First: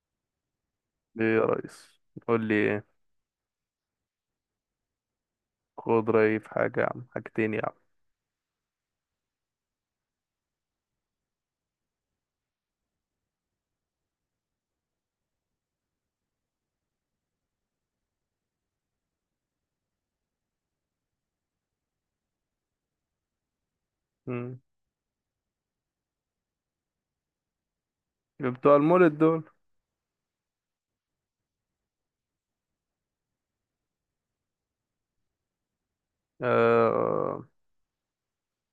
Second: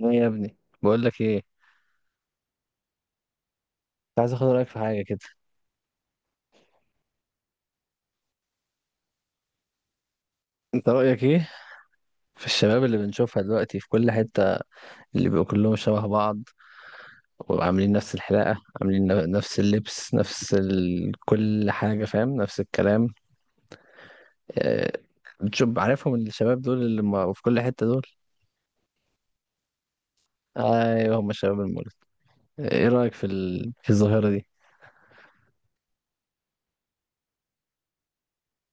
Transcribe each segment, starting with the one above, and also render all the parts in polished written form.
ايه يا ابني؟ بقول لك ليه يا ايه. ريس، قول لي ايه. كنت عايز اخد رايك في حاجه كده. خد رأيي في حاجة يا عم، حاجتين يا عم. انت رايك ايه في الشباب اللي بنشوفها دلوقتي في كل حته، اللي بيبقوا كلهم شبه بعض وعاملين نفس الحلاقه، عاملين نفس اللبس، نفس كل حاجه، فاهم، نفس الكلام. مم. آه، بتشوف عارفهم الشباب دول اللي ما... في كل حته دول. بتوع المولد دول. ايوه، هم الشباب المولد. ايه رايك في الظاهره دي؟ أه،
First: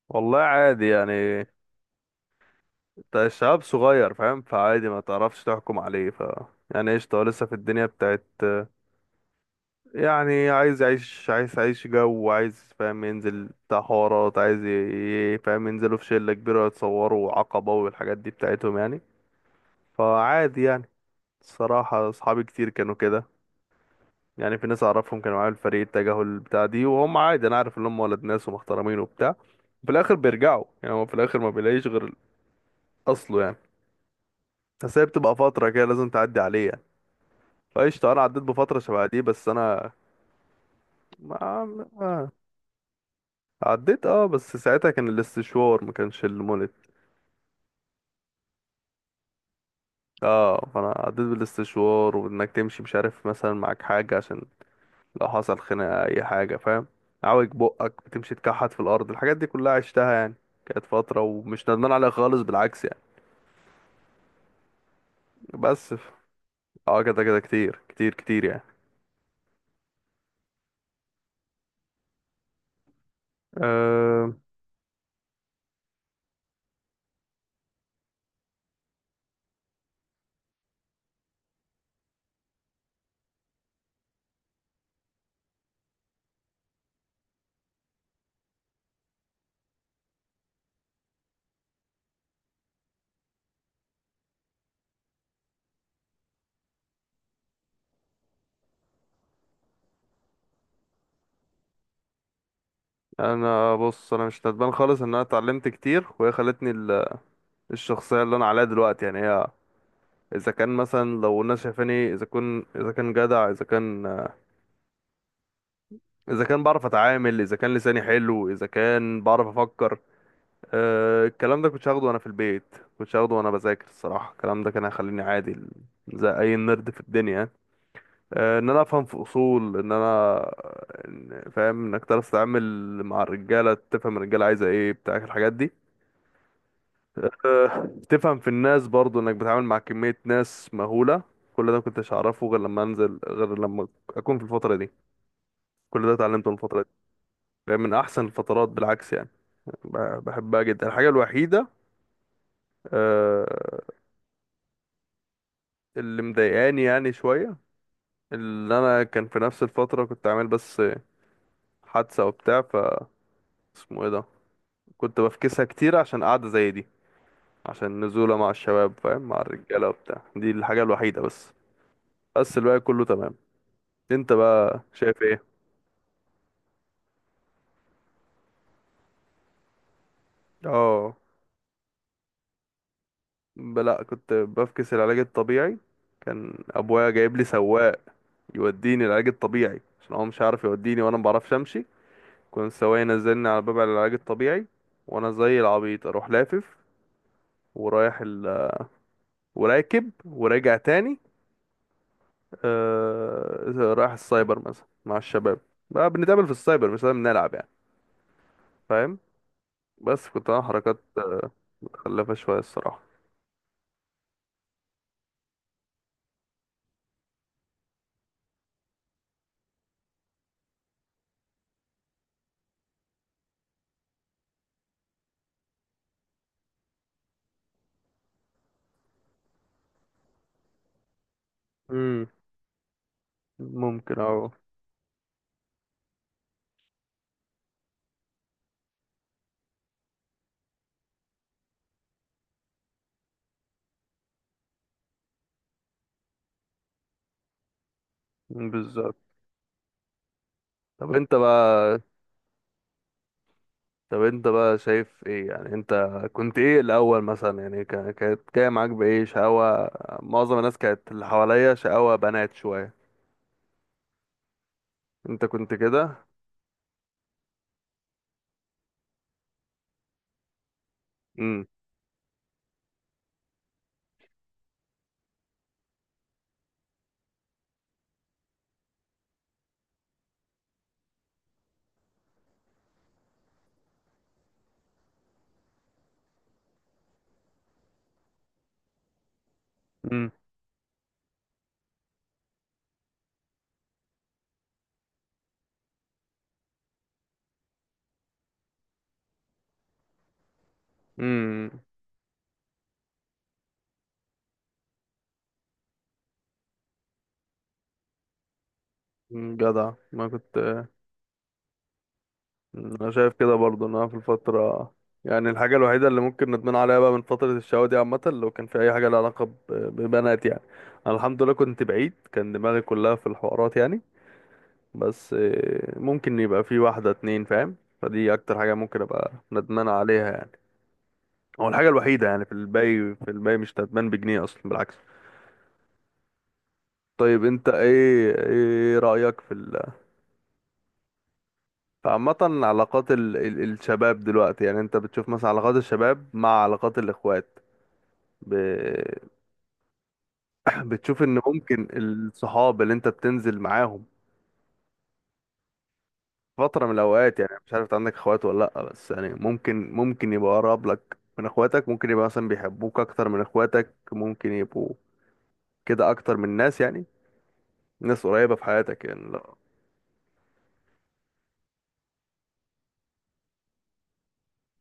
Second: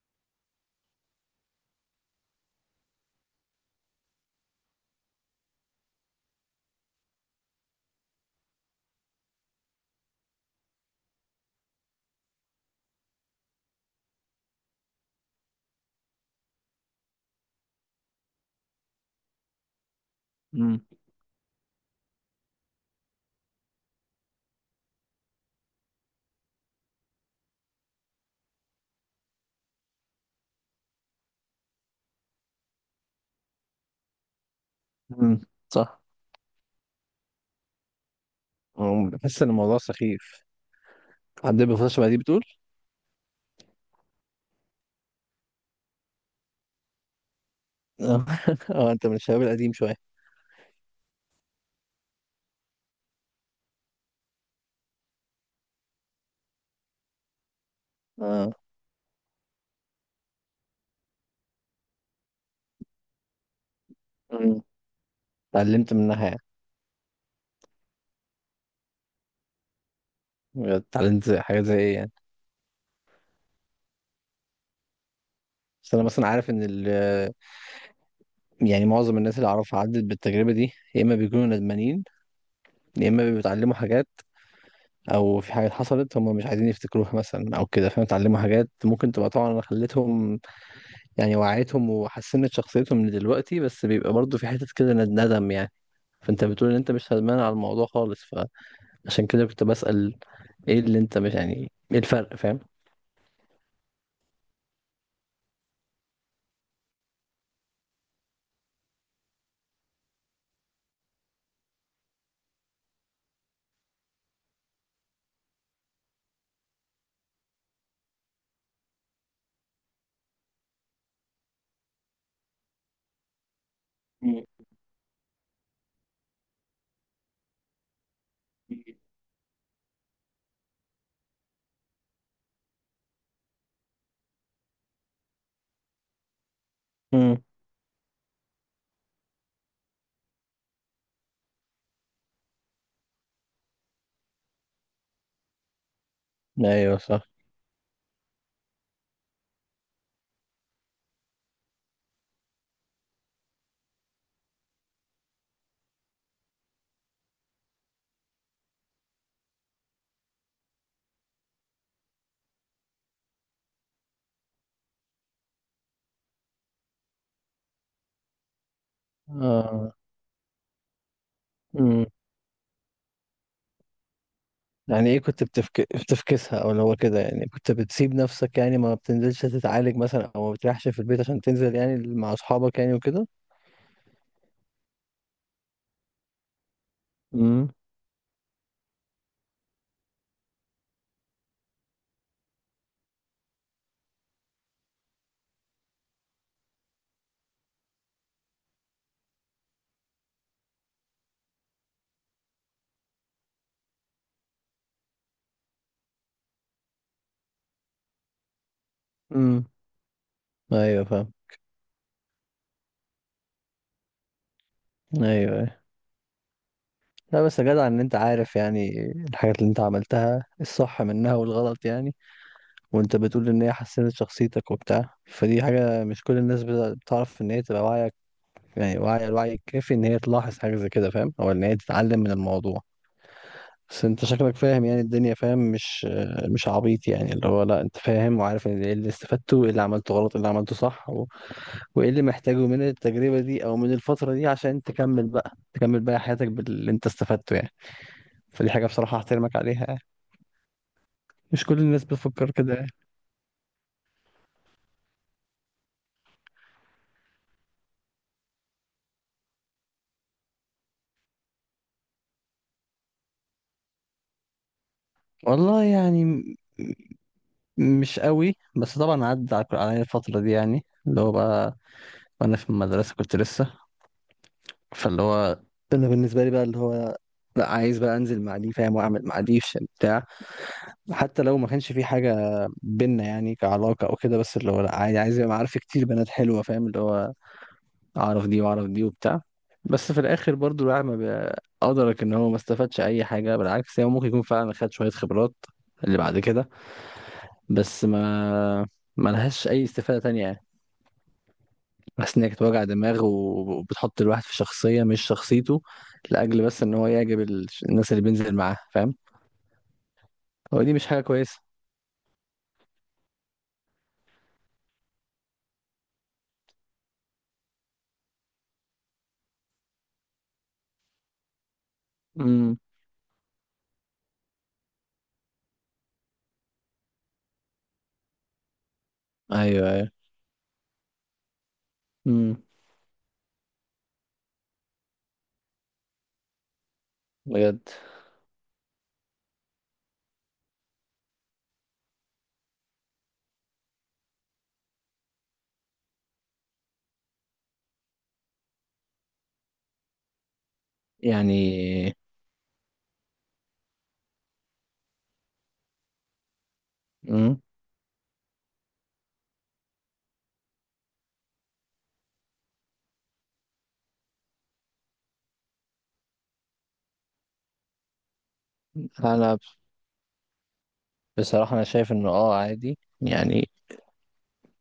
والله عادي يعني. انت الشباب صغير فاهم، فعادي ما تعرفش تحكم عليه ف يعني قشطة، هو لسه في الدنيا بتاعت يعني، عايز يعيش، عايز يعيش جو، عايز فاهم ينزل بتاع حوارات، عايز فاهم ينزلوا في شلة كبيرة يتصوروا عقبة والحاجات دي بتاعتهم يعني. فعادي امم. يعني. الصراحة أصحابي كتير كانوا كده يعني. في ناس أعرفهم كانوا معايا في الفريق التجاهل بتاع دي، وهم عادي أنا عارف إن هم ولد ناس ومحترمين وبتاع. في الآخر بيرجعوا يعني، هو في الآخر ما بيلاقيش غير أصله يعني. بس هي بتبقى امم، فترة كده صح. لازم تعدي عليه يعني. فقشطة، أنا عديت بفترة شبه دي بحس بس ان الموضوع أنا سخيف عندنا، بيفضل شبه ما دي بتقول. عديت اه. بس ساعتها كان الاستشوار، ما كانش المولد. اه، انت من الشباب القديم شويه. اه، فانا عديت بالاستشوار، وانك تمشي مش عارف مثلا معاك حاجة عشان لو حصل خناقة اي حاجة فاهم. عوج بقك، بتمشي اه. تكحت في الارض، الحاجات دي كلها عشتها يعني. كانت فترة ومش ندمان عليها خالص، بالعكس يعني. بس اتعلمت ف- منها يعني. اه كده كده كتير كتير كتير يعني. اتعلمت حاجات زي ايه يعني؟ أه. بس انا مثلا عارف ان يعني معظم الناس اللي اعرفها عدت بالتجربه دي، يا اما بيكونوا ندمانين يا اما بيتعلموا حاجات، او في حاجات حصلت هم مش عايزين يفتكروها مثلا، او كده، فاهم، اتعلموا حاجات ممكن تبقى طبعا خلتهم يعني وعيتهم وحسنت شخصيتهم من دلوقتي، بس بيبقى برضه في حته كده ندم يعني. فانت بتقول ان انت مش ندمان على الموضوع خالص، فعشان كده كنت بسأل ايه اللي انت مش يعني ايه الفرق، فاهم؟ انا بص، انا مش ندمان خالص. ان انا اتعلمت كتير، وهي خلتني الشخصية اللي انا عليها دلوقتي يعني. هي اذا كان مثلا لو الناس شايفاني اذا كنت، اذا كان جدع، اذا كان، اذا كان بعرف اتعامل، اذا كان لساني حلو، اذا كان بعرف افكر. أه الكلام ده كنتش هاخده وانا في البيت، كنتش هاخده وانا بذاكر. الصراحه مم. الكلام ده كان هيخليني عادي زي اي نرد في الدنيا يعني. أه، ان انا افهم في اصول، ان انا فاهم انك تعرف تتعامل مع الرجاله، تفهم الرجاله عايزه ايه بتاع الحاجات دي. مم. أه تفهم في الناس برضو، انك بتتعامل مع كميه ناس مهوله. كل ده مكنتش هعرفه غير لما انزل، غير لما اكون في الفتره دي. كل ده اتعلمته من الفتره دي ايوه صح. فاهم، من احسن الفترات بالعكس يعني. بحبها جدا. الحاجة الوحيدة آه، اللي مضايقاني يعني شوية، اللي أنا كان في نفس الفترة كنت عامل بس حادثة وبتاع ف اسمه ايه ده، كنت بفكسها كتير عشان قعدة زي دي، عشان نزولة مع الشباب فاهم، مع الرجالة آه. وبتاع. دي الحاجة الوحيدة بس. امم. بس الباقي كله تمام. انت بقى يعني ايه شايف ايه؟ كنت بتفكسها او اللي هو كده يعني؟ كنت بتسيب نفسك يعني ما بتنزلش تتعالج مثلا او ما بتريحش في اه، البيت عشان تنزل يعني مع اصحابك يعني وكده؟ لأ كنت بفكس العلاج الطبيعي. كان أبويا جايب لي امم. سواق يوديني العلاج الطبيعي عشان هو مش عارف يوديني، وأنا مبعرفش أمشي. كنت سواق نزلني على باب العلاج الطبيعي، وانا زي العبيط اروح لافف، ورايح ال... وراكب وراجع تاني. آه... رايح السايبر مثلا مع الشباب، بقى بنتقابل في السايبر مش لازم نلعب يعني. فاهم. امم. بس كنت انا حركات ايوه فاهم. متخلفة شوية الصراحة ايوه أيوة. لا بس يا جدع، ان انت عارف يعني الحاجات اللي انت عملتها الصح منها والغلط يعني، وانت بتقول ان هي حسنت شخصيتك وبتاع، فدي حاجة مش كل الناس بتعرف ان هي تبقى واعية يعني، واعية الوعي الكافي ان هي تلاحظ حاجة زي كده، فاهم، او ان هي تتعلم امم من الموضوع. بس ممكن انت اه شكلك فاهم يعني الدنيا، فاهم، مش عبيط يعني، اللي هو لا انت فاهم وعارف ان ايه اللي استفدته وايه اللي عملته غلط، ايه اللي عملته صح وايه اللي محتاجه من التجربة دي او من الفترة دي عشان تكمل بقى، تكمل بقى حياتك باللي انت استفدته يعني. فدي حاجة بالظبط. بصراحة احترمك عليها يعني. طب انت مش كل بقى، الناس بتفكر كده يعني. طب انت بقى شايف ايه يعني؟ انت كنت ايه الاول مثلا يعني، كانت جايه معاك بايه شقاوة؟ معظم الناس كانت اللي حواليا شقاوة بنات شوية، انت كنت والله يعني كده؟ مش قوي، بس طبعا عدى عليا الفترة دي يعني اللي هو امم بقى وانا في المدرسة كنت لسه، فاللي هو، انا بالنسبة لي بقى اللي هو لا عايز بقى انزل مع دي، فاهم، واعمل مع دي بتاع، حتى لو ما كانش في حاجة بينا يعني كعلاقة أو كده، بس اللي هو لأ عادي عايز يبقى معارف كتير بنات حلوة، فاهم، اللي هو أعرف دي وأعرف دي وبتاع، بس في امم الآخر برضو الواحد ما بي- أدرك إن هو ما استفادش أي حاجة، بالعكس هو ممكن يكون فعلا خد شوية خبرات اللي بعد كده، بس ما لهاش أي استفادة تانية يعني، امم بس إن هي كانت وجع دماغ وبتحط الواحد في شخصية مش شخصيته، لأجل بس إن هو يعجب الناس اللي بينزل معاها، فاهم. جدع ما كنت. هو دي مش حاجة كويسة. مم، انا شايف كده برضو ان انا في الفتره، يعني الحاجه الوحيده اللي ممكن ندمان عليها بقى من فتره الشقاوه دي عامه، لو كان في اي حاجه لها علاقه ببنات يعني. انا الحمد لله كنت بعيد، كان امم. دماغي كلها في الحوارات يعني. بس آه، ممكن يبقى في واحده اتنين فاهم. فدي اكتر حاجه ممكن ابقى ندمان أيوه أيوه. عليها يعني، هو الحاجه الوحيده يعني. في امم. الباقي في الباقي مش ندمان بجنيه اصلا، بالعكس. طيب انت بجد ايه، ايه رايك في ال فعامة علاقات ال... ال... الشباب دلوقتي يعني؟ انت بتشوف مثلا علاقات الشباب مع علاقات الاخوات ب... بتشوف ان ممكن يعني. الصحاب اللي انت بتنزل معاهم فترة من الاوقات يعني، مم. مش عارف إنت عندك اخوات ولا لا، بس يعني ممكن ممكن يبقى اقرب لك من اخواتك، ممكن يبقى مثلا بيحبوك اكتر من اخواتك، ممكن يبقوا كده اكتر من ناس يعني، ناس قريبة في حياتك يعني لا؟ انا بصراحة انا شايف انه اه عادي يعني،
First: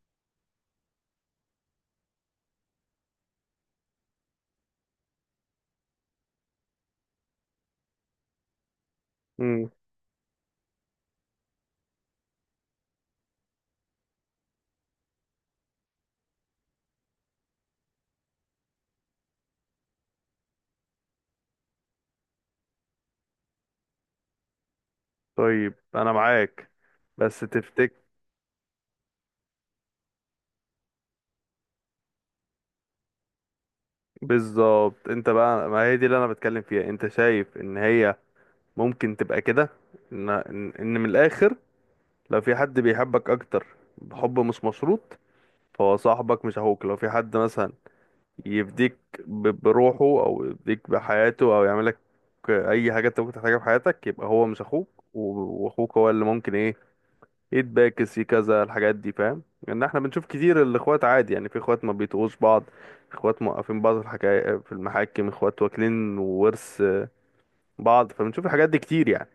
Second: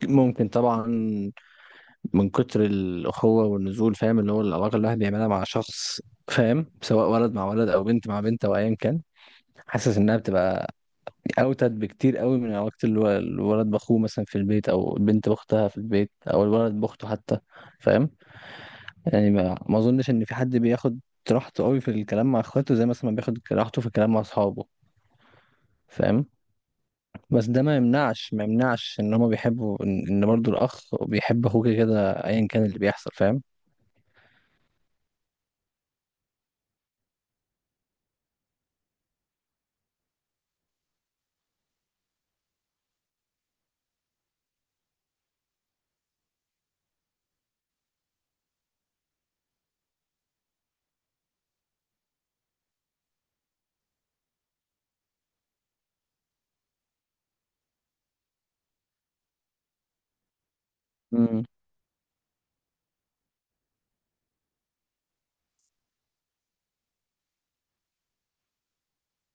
ممكن طبعا من كتر الاخوة والنزول، فاهم، اللي هو العلاقة اللي الواحد بيعملها مع شخص، فاهم، سواء ولد مع ولد او بنت مع بنت او ايا كان، امم حاسس انها بتبقى اوتد بكتير قوي من علاقة الولد باخوه مثلا في البيت او البنت باختها في البيت او الولد باخته حتى، فاهم، يعني ما اظنش ان في حد بياخد راحته قوي في الكلام مع اخواته زي مثلا ما بياخد راحته في الكلام مع اصحابه، طيب انا فاهم، معاك، بس بس ده ما تفتكر يمنعش، ما يمنعش ان هما بيحبوا ان إن برضو الاخ بيحب اخوه كده كده ايا كان اللي بيحصل، فاهم. بالظبط؟ انت بقى ما هي دي اللي انا بتكلم فيها. انت شايف ان هي ممكن تبقى كده؟ ان ان إن من الاخر، لو في حد بيحبك اكتر، بحب مش مشروط، فهو صاحبك مش اخوك. لو في حد مثلا يفديك بروحه، او يفديك بحياته، او يعملك اي حاجه انت ممكن تحتاجها في حياتك، يبقى هو مش اخوك. واخوك هو اللي ممكن ايه يتباكس كذا، الحاجات دي فاهم. لان احنا بنشوف كتير الاخوات عادي امم. يعني، في اخوات ما بيتقوش بعض، اخوات موقفين بعض في الحكاية في المحاكم، اخوات واكلين ورث بعض. فبنشوف الحاجات دي كتير يعني.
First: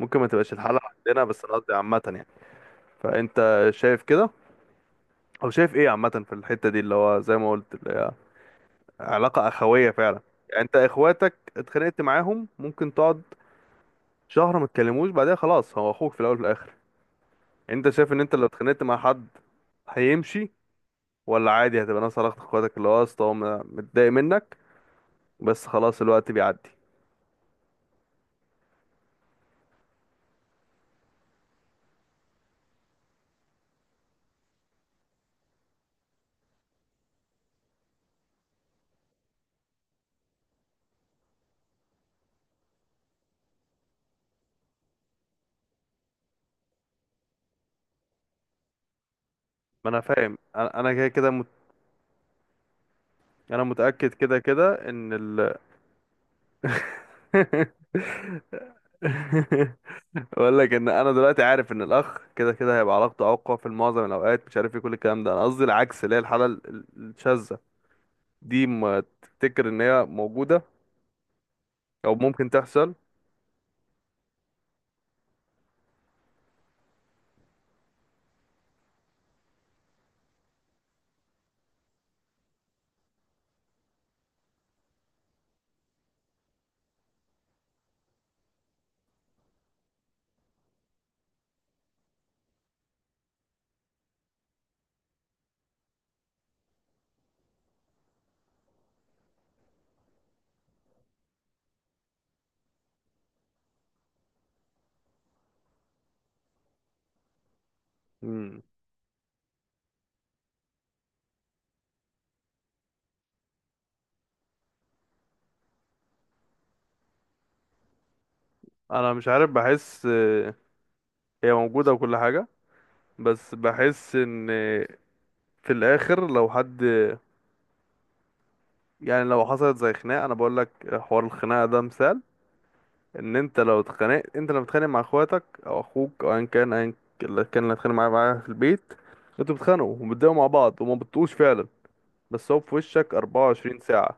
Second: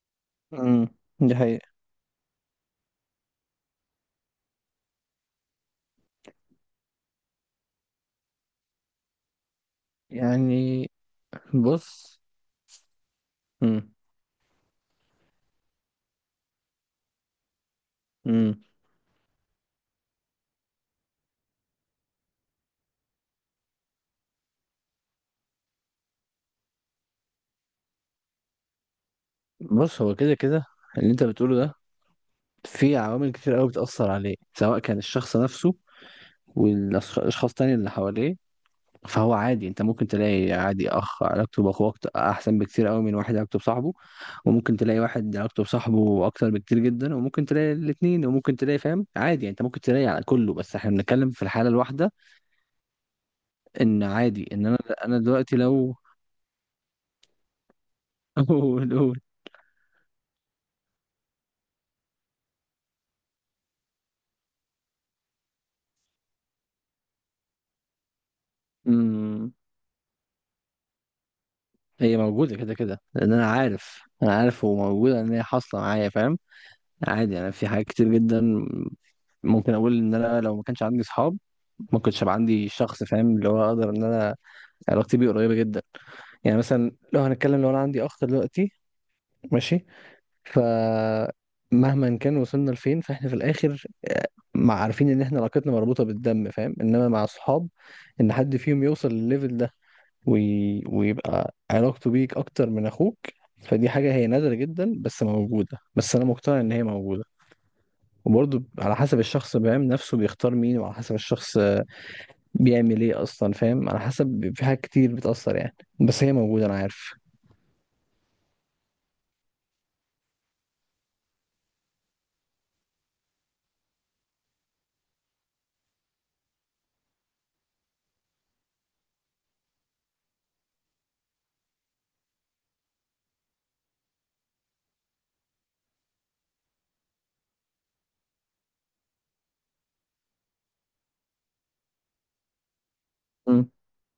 ممكن ما تبقاش الحالة امم. عندنا، دي بس انا حقيقة. قصدي عامة يعني. فانت شايف كده، او شايف ايه عامة في الحتة دي اللي هو زي ما قلت اللي هي علاقة اخوية فعلا؟ يعني انت يعني اخواتك اتخانقت بص معاهم ممكن تقعد مم. شهر ما تكلموش، بعدها خلاص، هو اخوك في الاول وفي الاخر. انت شايف ان انت لو مم. اتخانقت مع حد هيمشي، ولا عادي هتبقى ناس علاقة اخواتك اللي هو اصلا هو متضايق منك بس خلاص، الوقت بيعدي؟ بص هو كده كده اللي انت بتقوله ده، في عوامل كتير قوي بتأثر عليه، سواء كان الشخص نفسه والاشخاص تاني اللي حواليه، فهو عادي، انت ممكن تلاقي عادي اخ علاقته باخوه احسن بكتير قوي من واحد علاقته بصاحبه، وممكن تلاقي واحد علاقته بصاحبه اكتر بكتير جدا، وممكن تلاقي الاثنين، وممكن تلاقي، فاهم، عادي يعني، انت ممكن ما انا تلاقي على فاهم. كله، بس انا احنا أنا كده كده بنتكلم في مت... الحاله الواحده. انا ان متأكد كده عادي ان كده انا ان انا ال دلوقتي لو قول قول. بقول لك ان انا دلوقتي عارف ان الاخ كده كده هيبقى علاقته اقوى في معظم الاوقات، مش عارف ايه كل الكلام ده. انا قصدي العكس، اللي هي الحاله الشاذه دي، ما أمم، تفتكر ان هي موجوده او هي ممكن موجوده كده تحصل؟ كده، لان انا عارف انا عارف هو موجوده ان هي حاصله معايا، فاهم، عادي. انا في حاجات كتير جدا ممكن اقول ان انا لو ما كانش عندي اصحاب ما كنتش هبقى عندي شخص، فاهم، اللي هو اقدر ان انا علاقتي بيه قريبه جدا. يعني مثلا لو هنتكلم لو انا عندي اخ دلوقتي، ماشي، فمهما كان وصلنا لفين فاحنا في الاخر مع عارفين ان احنا علاقتنا مربوطة بالدم، فاهم، انما مع الصحاب ان حد فيهم يوصل للليفل ده ويبقى علاقته بيك اكتر من اخوك، فدي حاجة هي نادرة جدا، بس موجودة، بس انا مقتنع ان هي موجودة. مم. وبرضه على حسب الشخص بيعمل نفسه، بيختار مين، وعلى حسب الشخص بيعمل ايه اصلا، فاهم، على حسب، في حاجات كتير بتأثر يعني، بس هي موجودة انا عارف. انا مش عارف، بحس آه، هي موجوده وكل حاجه، بس بحس ان في الاخر لو حد، يعني لو حصلت زي خناقه. انا بقول لك حوار الخناقه ده مثال. ان انت لو اتخانقت، انت لما بتتخانق مع اخواتك او اخوك او ايا كان، ايا اللي كان اللي هتخانق معاه في البيت، انتوا بتتخانقوا وبتضايقوا مع بعض وما بتطقوش فعلا، بس هو في وشك امم. 24 ساعة،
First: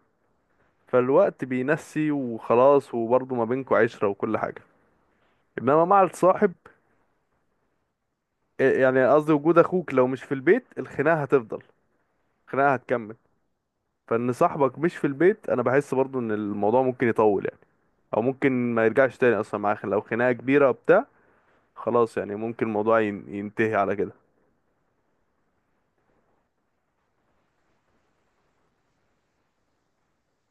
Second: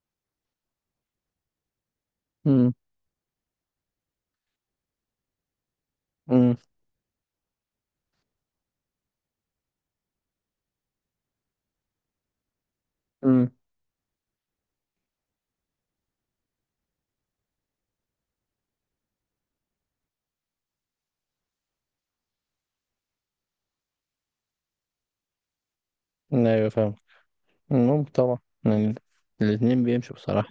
فالوقت بينسي وخلاص، وبرضه ما بينكوا عشرة وكل حاجة. انما مع الصاحب، امم. إيه يعني قصدي، وجود اخوك لو مش في البيت الخناقة هتفضل، الخناقة هتكمل. امم. فان صاحبك مش في البيت، انا بحس برضه ان الموضوع ممكن يطول يعني، او ممكن ما يرجعش تاني اصلا معاه، لو خناقة كبيرة بتاع خلاص يعني، ممكن الموضوع ينتهي على كده. ايوه فاهم. مم، طبعا. يعني الاتنين بيمشوا بصراحة.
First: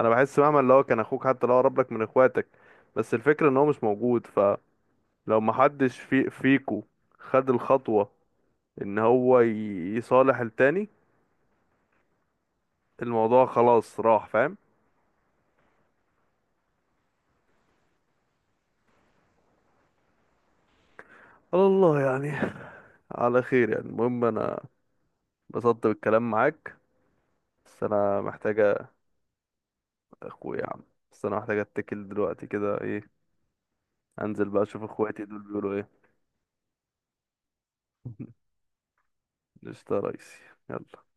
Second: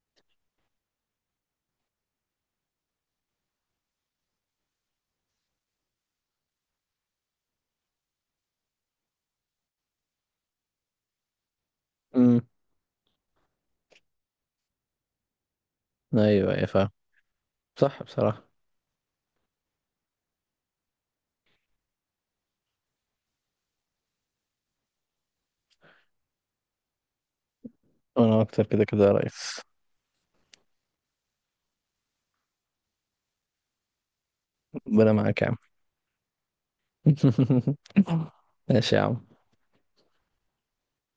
انا بحس مهما اللي هو كان اخوك حتى لو قرب لك من اخواتك، بس الفكرة ان هو مش موجود، فلو ما حدش في فيكو خد الخطوة ان هو يصالح التاني، امم. الموضوع خلاص راح فاهم. ايوه ايوه فاهم. صح بصراحة. على الله يعني، على خير يعني. المهم انا بسطت بالكلام معاك، بس انا وانا اكتر كده محتاجة كده يا ريس. اخويا يا عم. بس انا محتاجة اتكل دلوقتي كده، ايه، انزل بقى اشوف ربنا اخواتي دول معاك يا عم. بيقولوا ايه. ماشي يا عم. قشطة يا ريسي، يلا.